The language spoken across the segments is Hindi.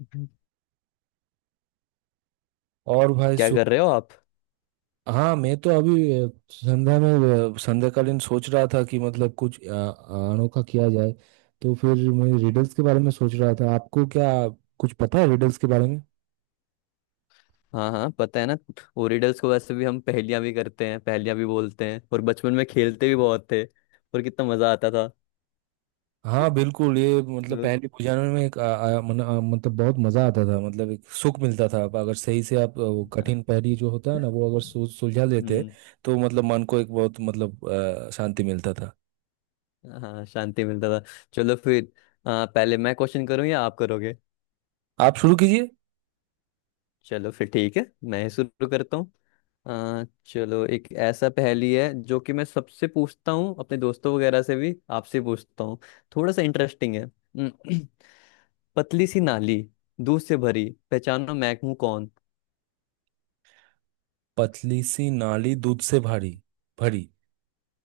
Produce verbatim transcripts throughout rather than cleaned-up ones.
हम्म। और भाई क्या सु कर रहे हो आप? हाँ मैं तो अभी अ, संध्या में अ, संध्याकालीन सोच रहा था कि मतलब कुछ अ, अनोखा किया जाए। तो फिर मैं रिडल्स के बारे में सोच रहा था, आपको क्या कुछ पता है रिडल्स के बारे में? हाँ हाँ, पता है ना। ओरिडल्स को वैसे भी हम पहेलियां भी करते हैं, पहेलियां भी बोलते हैं, और बचपन में खेलते भी बहुत थे और कितना मजा आता था। हाँ बिल्कुल, ये मतलब तो पहले बुझाने में एक आ, आ, मन, आ, मतलब बहुत मजा आता था, मतलब एक सुख मिलता था। आप अगर सही से आप आ, वो हाँ, कठिन पहेली जो होता है ना वो अगर सु, सुलझा लेते हम्म। तो मतलब मन को एक बहुत मतलब आ, शांति मिलता था। हाँ, शांति मिलता था। चलो फिर। आ, पहले मैं क्वेश्चन करूँ या आप करोगे? आप शुरू कीजिए। चलो फिर ठीक है। मैं ही शुरू करता हूँ। आ, चलो, एक ऐसा पहेली है जो कि मैं सबसे पूछता हूँ, अपने दोस्तों वगैरह से भी आपसे पूछता हूँ। थोड़ा सा इंटरेस्टिंग है। पतली सी नाली, दूध से भरी, पहचानो मैं हूं कौन। पतली सी नाली दूध से भारी भरी।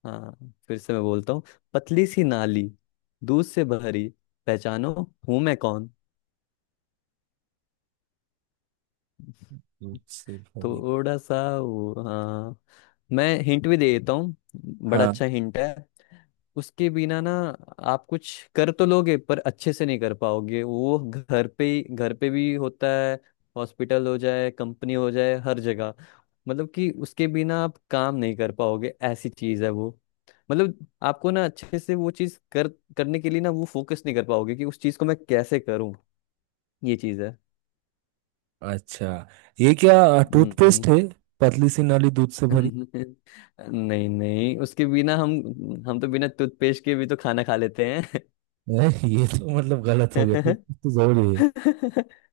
हाँ, फिर से मैं बोलता हूँ। पतली सी नाली, दूध से भरी, पहचानो हूं मैं कौन। दूध से भरी। थोड़ा सा वो, हाँ, मैं हिंट भी दे देता हूँ। बड़ा हाँ। अच्छा हिंट है। उसके बिना ना आप कुछ कर तो लोगे पर अच्छे से नहीं कर पाओगे। वो घर पे ही, घर पे भी होता है। हॉस्पिटल हो जाए, कंपनी हो जाए, हर जगह। मतलब कि उसके बिना आप काम नहीं कर पाओगे, ऐसी चीज है वो। मतलब आपको ना अच्छे से वो चीज कर करने के लिए ना वो फोकस नहीं कर पाओगे कि उस चीज को मैं कैसे करूं। ये चीज है। अच्छा, ये क्या हम्म। टूथपेस्ट है? पतली सी नाली दूध से भरी नहीं नहीं, उसके बिना हम हम तो बिना टूथपेस्ट के भी तो खाना खा लेते है। ये तो मतलब गलत हो गया, हैं। टूथपेस्ट तो जरूरी है। हाँ,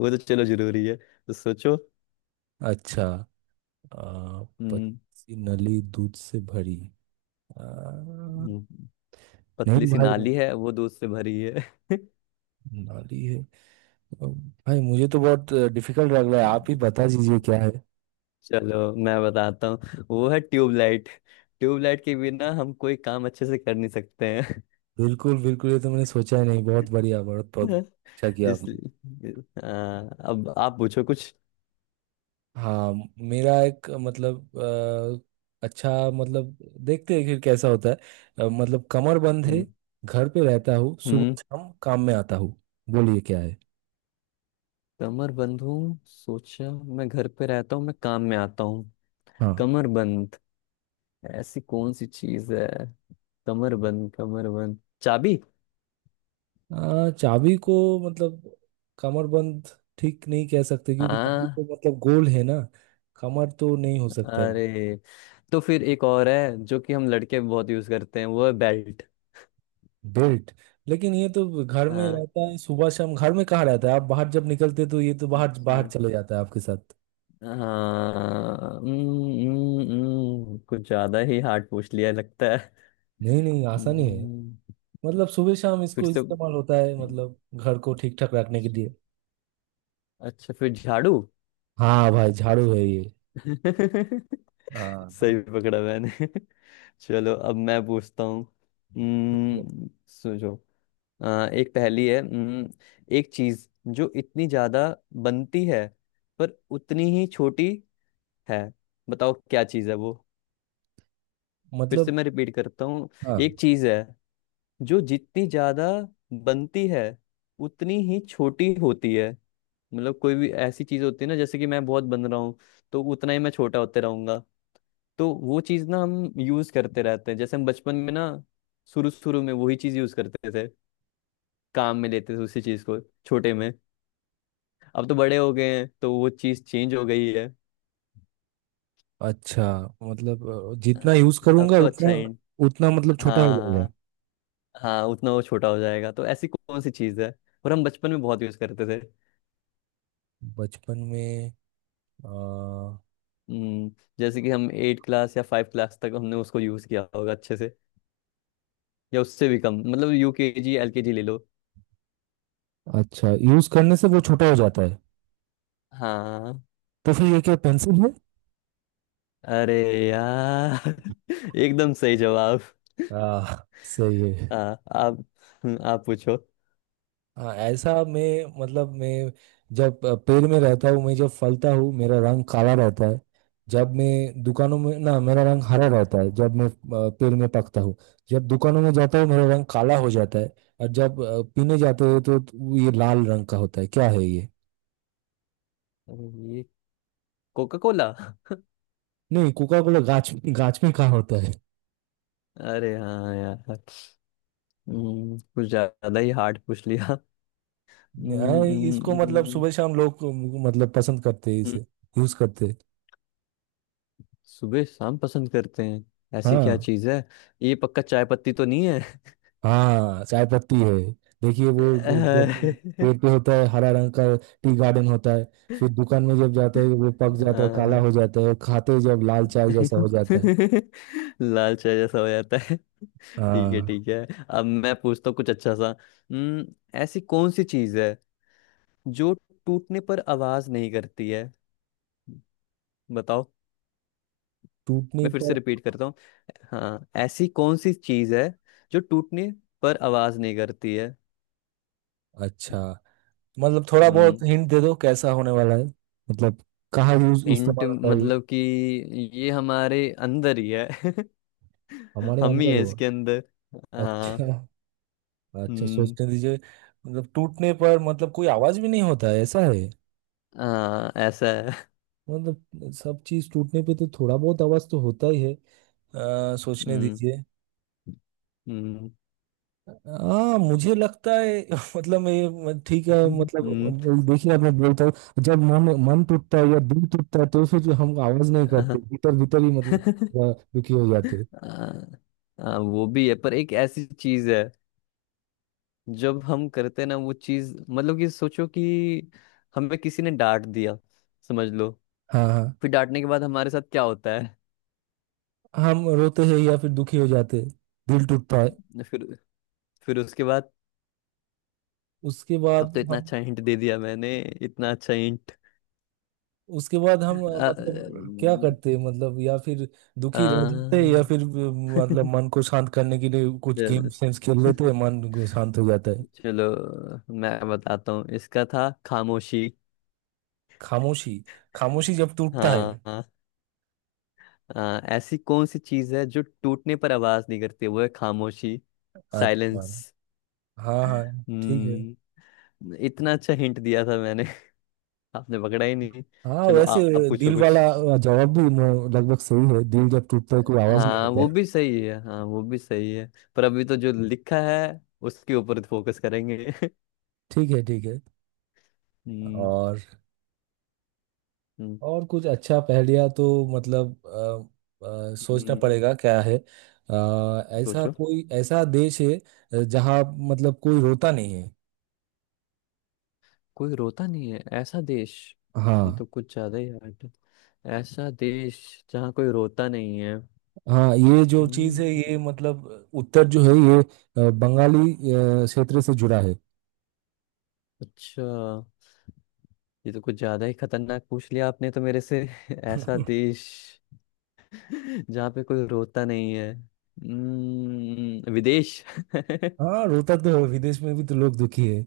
वो तो चलो जरूरी है तो सोचो। अच्छा। आ, पतली हम्म। सी नली दूध से भरी। आ, हम्म, पतली नहीं सी भाई नाली है वो, दूध से भरी है। नाली है। अ, भाई मुझे तो बहुत डिफिकल्ट लग रहा है, आप ही हम्म, बता दीजिए क्या है। चलो मैं बताता हूँ वो है ट्यूबलाइट। ट्यूबलाइट के बिना हम कोई काम अच्छे से कर नहीं सकते हैं। बिल्कुल बिल्कुल, ये तो मैंने सोचा ही नहीं। बहुत बढ़िया, बहुत बहुत अच्छा किया आपने। इसलिए। हाँ, अब आप पूछो कुछ। हाँ, मेरा एक मतलब अ, अच्छा मतलब देखते हैं फिर कैसा होता है। अ, मतलब कमर बंद है, हम्म। घर पे रहता हूँ, सुबह हम्म, शाम काम में आता हूँ। बोलिए क्या है। कमर बंद हूँ, सोचा, मैं घर पे रहता हूँ, मैं काम में आता हूँ। हाँ, कमर बंद ऐसी कौन सी चीज है? कमर बंद, कमर बंद, चाबी। अ, चाबी को मतलब कमर बंद ठीक नहीं कह सकते क्योंकि चाबी हाँ। तो मतलब गोल है ना, कमर तो नहीं हो सकता है। अरे, तो फिर एक और है जो कि हम लड़के बहुत यूज करते हैं, वो है बेल्ट। बेल्ट। लेकिन ये तो घर में हाँ। रहता है सुबह शाम, घर में कहाँ रहता है, आप बाहर जब निकलते तो ये तो बाहर बाहर अच्छा। चले जाता है आपके साथ। हाँ, हम्म, हम्म, हम्म, कुछ ज्यादा ही हार्ड पूछ लिया लगता है। नहीं नहीं, आसानी है। हम्म, मतलब सुबह शाम फिर इसको से। इस्तेमाल होता है, मतलब घर को ठीक ठाक रखने के लिए। अच्छा, फिर झाड़ू। हाँ भाई झाड़ू है ये। हाँ। सही पकड़ा मैंने। चलो, अब मैं पूछता हूँ। हम्म, सोचो। आ, एक पहेली है। हम्म, एक चीज जो इतनी ज्यादा बनती है पर उतनी ही छोटी है। बताओ क्या चीज़ है वो। फिर मतलब से मैं रिपीट करता हूँ। एक हाँ। चीज़ है जो जितनी ज़्यादा बनती है उतनी ही छोटी होती है। मतलब कोई भी ऐसी चीज़ होती है ना जैसे कि मैं बहुत बन रहा हूँ तो उतना ही मैं छोटा होते रहूंगा। तो वो चीज़ ना हम यूज़ करते रहते हैं, जैसे हम बचपन में ना शुरू शुरू में वही चीज़ यूज़ करते थे, काम में लेते थे उसी चीज़ को, छोटे में। अब तो बड़े हो गए हैं तो वो चीज़ चेंज हो गई है। अच्छा मतलब अ, जितना यूज अब करूंगा तो उतना, अच्छा है। उतना मतलब छोटा हो जाएगा। हाँ। हाँ, उतना वो छोटा हो जाएगा, तो ऐसी कौन सी चीज़ है और हम बचपन में बहुत यूज़ करते थे। बचपन में आ, हम्म, जैसे कि हम एट क्लास या फाइव क्लास तक हमने उसको यूज़ किया होगा अच्छे से, या उससे भी कम, मतलब U K G L K G ले लो। अच्छा यूज करने से वो छोटा हो जाता है? हाँ। तो फिर ये क्या पेंसिल है? अरे यार, एकदम सही जवाब। आ, सही है। हाँ, आप। हम्म, आप पूछो। हाँ ऐसा, मैं मतलब मैं जब अ, पेड़ में रहता हूँ, मैं जब फलता हूँ मेरा रंग काला रहता है। जब मैं दुकानों में ना मेरा रंग हरा रहता है। जब मैं अ, पेड़ में पकता हूँ, जब दुकानों में जाता हूँ मेरा रंग काला हो जाता है। और जब अ, पीने जाते हैं तो तो ये लाल रंग का होता है। क्या है ये? ये कोका कोला। नहीं, कोका कोला गाछ, गाछ में कहाँ होता है? अरे हाँ यार, हम्म, कुछ ज़्यादा ही हार्ड पूछ लिया। हम्म, नहीं, इसको मतलब हम्म, सुबह शाम लोग अ, मतलब पसंद करते हैं हम्म। इसे, यूज करते हैं। सुबह शाम पसंद करते हैं, ऐसी क्या हाँ चीज है? ये पक्का चाय पत्ती तो नहीं है? हाँ चाय पत्ती है। देखिए वो जो- जब अ, पेड़ पे होता है हरा रंग का, टी गार्डन होता है। फिर दुकान में जब जाते हैं वो पक जाता है काला अ- हो जाता है, खाते ही जब लाल चाय जैसा हो जाता है। लाल चाय जैसा हो जाता है। ठीक है, हाँ। ठीक है, अब मैं पूछता हूँ कुछ अच्छा सा। हम्म, ऐसी कौन सी चीज है जो टूटने पर आवाज नहीं करती है? बताओ। टूटने मैं फिर पर। से रिपीट करता हूँ। हाँ, ऐसी कौन सी चीज है जो टूटने पर आवाज नहीं करती अच्छा, मतलब थोड़ा है? बहुत हिंट दे दो कैसा होने वाला है। मतलब कहाँ यूज हिंट इस्तेमाल होता है ये? मतलब कि ये हमारे अंदर ही है। हमारे हम ही अंदर है है? इसके अंदर। अच्छा। हाँ। अच्छा, हम्म। सोचने दीजिए। मतलब टूटने पर मतलब कोई आवाज भी नहीं होता है, ऐसा है? हाँ, ऐसा है। मतलब सब चीज टूटने पे तो थोड़ा बहुत आवाज तो होता ही है। अ, सोचने हम्म। दीजिए। हम्म। हाँ मुझे लगता है मतलब ये मत- ठीक है हम्म। मतलब देखिए अब मैं बोलता हूँ। जब मन मन टूटता है या दिल टूटता है तो फिर हम आवाज नहीं करते, भीतर भीतर ही मतलब अ, दुखी हो जाते हैं। हाँ, हाँ, वो भी है पर एक ऐसी चीज है जब हम करते हैं ना वो चीज, मतलब कि सोचो कि हमें किसी ने डांट दिया, समझ लो। हाँ हाँ। फिर डांटने के बाद हमारे साथ क्या होता है? हम रोते हैं या फिर दुखी हो जाते हैं, दिल टूटता है। फिर फिर उसके बाद उसके अब बाद तो इतना हम अच्छा हिंट दे दिया मैंने, इतना अच्छा हिंट। उसके बाद हम अ, अ, मतलब क्या करते हैं, मतलब या फिर अ, दुखी रह जाते हैं या फिर अ, मतलब मन को शांत करने के लिए कुछ गेम चल- सेम्स खेल लेते हैं, मन को शांत हो जाता है। चलो, मैं बताता हूँ, इसका था खामोशी। खामोशी। खामोशी जब टूटता है। हाँ हाँ, हाँ, ऐसी कौन सी चीज है जो टूटने पर आवाज नहीं करती, वो है खामोशी। अच्छा। साइलेंस। हाँ हाँ ठीक है। हम्म। इतना अच्छा हिंट दिया था मैंने। आपने पकड़ा ही नहीं। हाँ चलो, वैसे आप, आप पूछो दिल कुछ। वाला जवाब भी म- लगभग सही है, दिल जब टूटता है कोई आवाज नहीं हाँ, होता वो भी है। सही है, हाँ वो भी सही है, पर अभी तो जो लिखा है उसके ऊपर फोकस करेंगे। ठीक है ठीक है। हम्म। और। हम्म। और कुछ अच्छा पहेलियाँ तो मतलब अ, अ, सोचना हम्म, पड़ेगा क्या है। अ, ऐसा सोचो। कोई ऐसा देश है अ, जहाँ मतलब कोई रोता नहीं है। कोई रोता नहीं है, ऐसा देश? ये हाँ। तो कुछ ज्यादा ही hard है। ऐसा देश जहाँ कोई रोता नहीं है। हाँ ये जो चीज है ये हम्म। मतलब उत्तर जो है ये अ, बंगाली अ, क्षेत्र से जुड़ा है। अच्छा। ये तो कुछ ज्यादा ही खतरनाक पूछ लिया आपने तो मेरे से। ऐसा देश जहाँ पे कोई रोता नहीं है। हम्म विदेश? हाँ, रोता तो है विदेश में भी तो लोग दुखी है।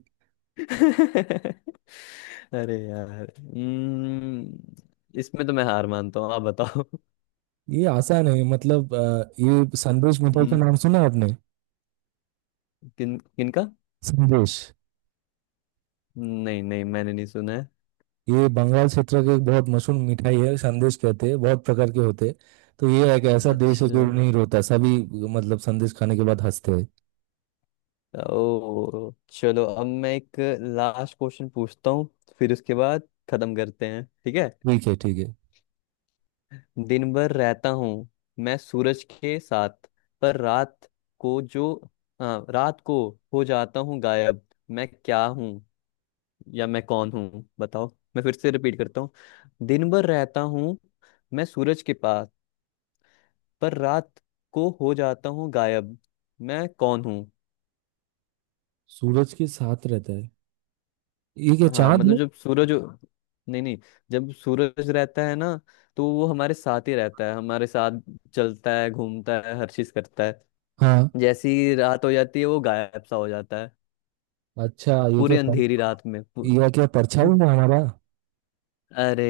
अरे यार, हम्म इसमें तो मैं हार मानता हूँ, आप बताओ। ये आसान है, मतलब अ, ये संदेश मिठाई का हम्म। नाम सुना है आपने? किन किनका? संदेश। नहीं नहीं, मैंने नहीं सुना है। ये बंगाल क्षेत्र की एक बहुत मशहूर मिठाई है, संदेश कहते हैं, बहुत प्रकार के होते हैं। तो ये एक ऐसा देश है अच्छा। जो नहीं रोता सभी, मतलब संदेश खाने के बाद हंसते हैं। ओ चलो, अब मैं एक लास्ट क्वेश्चन पूछता हूँ, फिर उसके बाद खत्म करते हैं, ठीक है। ठीक है ठीक है। दिन भर रहता हूँ मैं सूरज के साथ, पर रात को जो, हाँ, रात को हो जाता हूँ गायब। मैं क्या हूँ, या मैं कौन हूँ, बताओ। मैं फिर से रिपीट करता हूँ। दिन भर रहता हूँ मैं सूरज के पास, पर रात को हो जाता हूँ गायब। मैं कौन हूँ? सूरज के साथ रहता है, ये क्या हाँ, चांद मतलब है? जब सूरज, नहीं नहीं, जब सूरज रहता है ना तो वो हमारे साथ ही रहता है, हमारे साथ चलता है, घूमता है, हर चीज करता है। हाँ। जैसी ही रात हो जाती है वो गायब सा हो जाता है। अच्छा। ये क्या पूरी पर, अंधेरी रात में पू-। ये क्या परछाई है हमारा? अरे,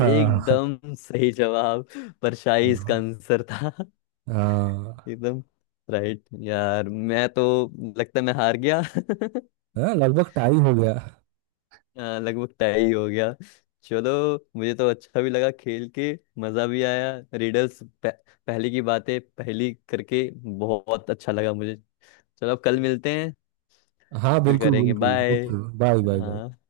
हाँ हाँ। सही जवाब। परछाई इसका आंसर था। हाँ। एकदम राइट यार, मैं तो, लगता है, मैं हार गया। हाँ, लगभग टाई हो गया। हाँ, लगभग तय ही हो गया। चलो, मुझे तो अच्छा भी लगा खेल के, मज़ा भी आया रिडल्स पह, पहले की बातें पहली करके बहुत अच्छा लगा मुझे। चलो, अब कल मिलते हैं। हाँ फिर बिल्कुल करेंगे बिल्कुल बाय। बिल्कुल, बाय बाय बाय। हाँ।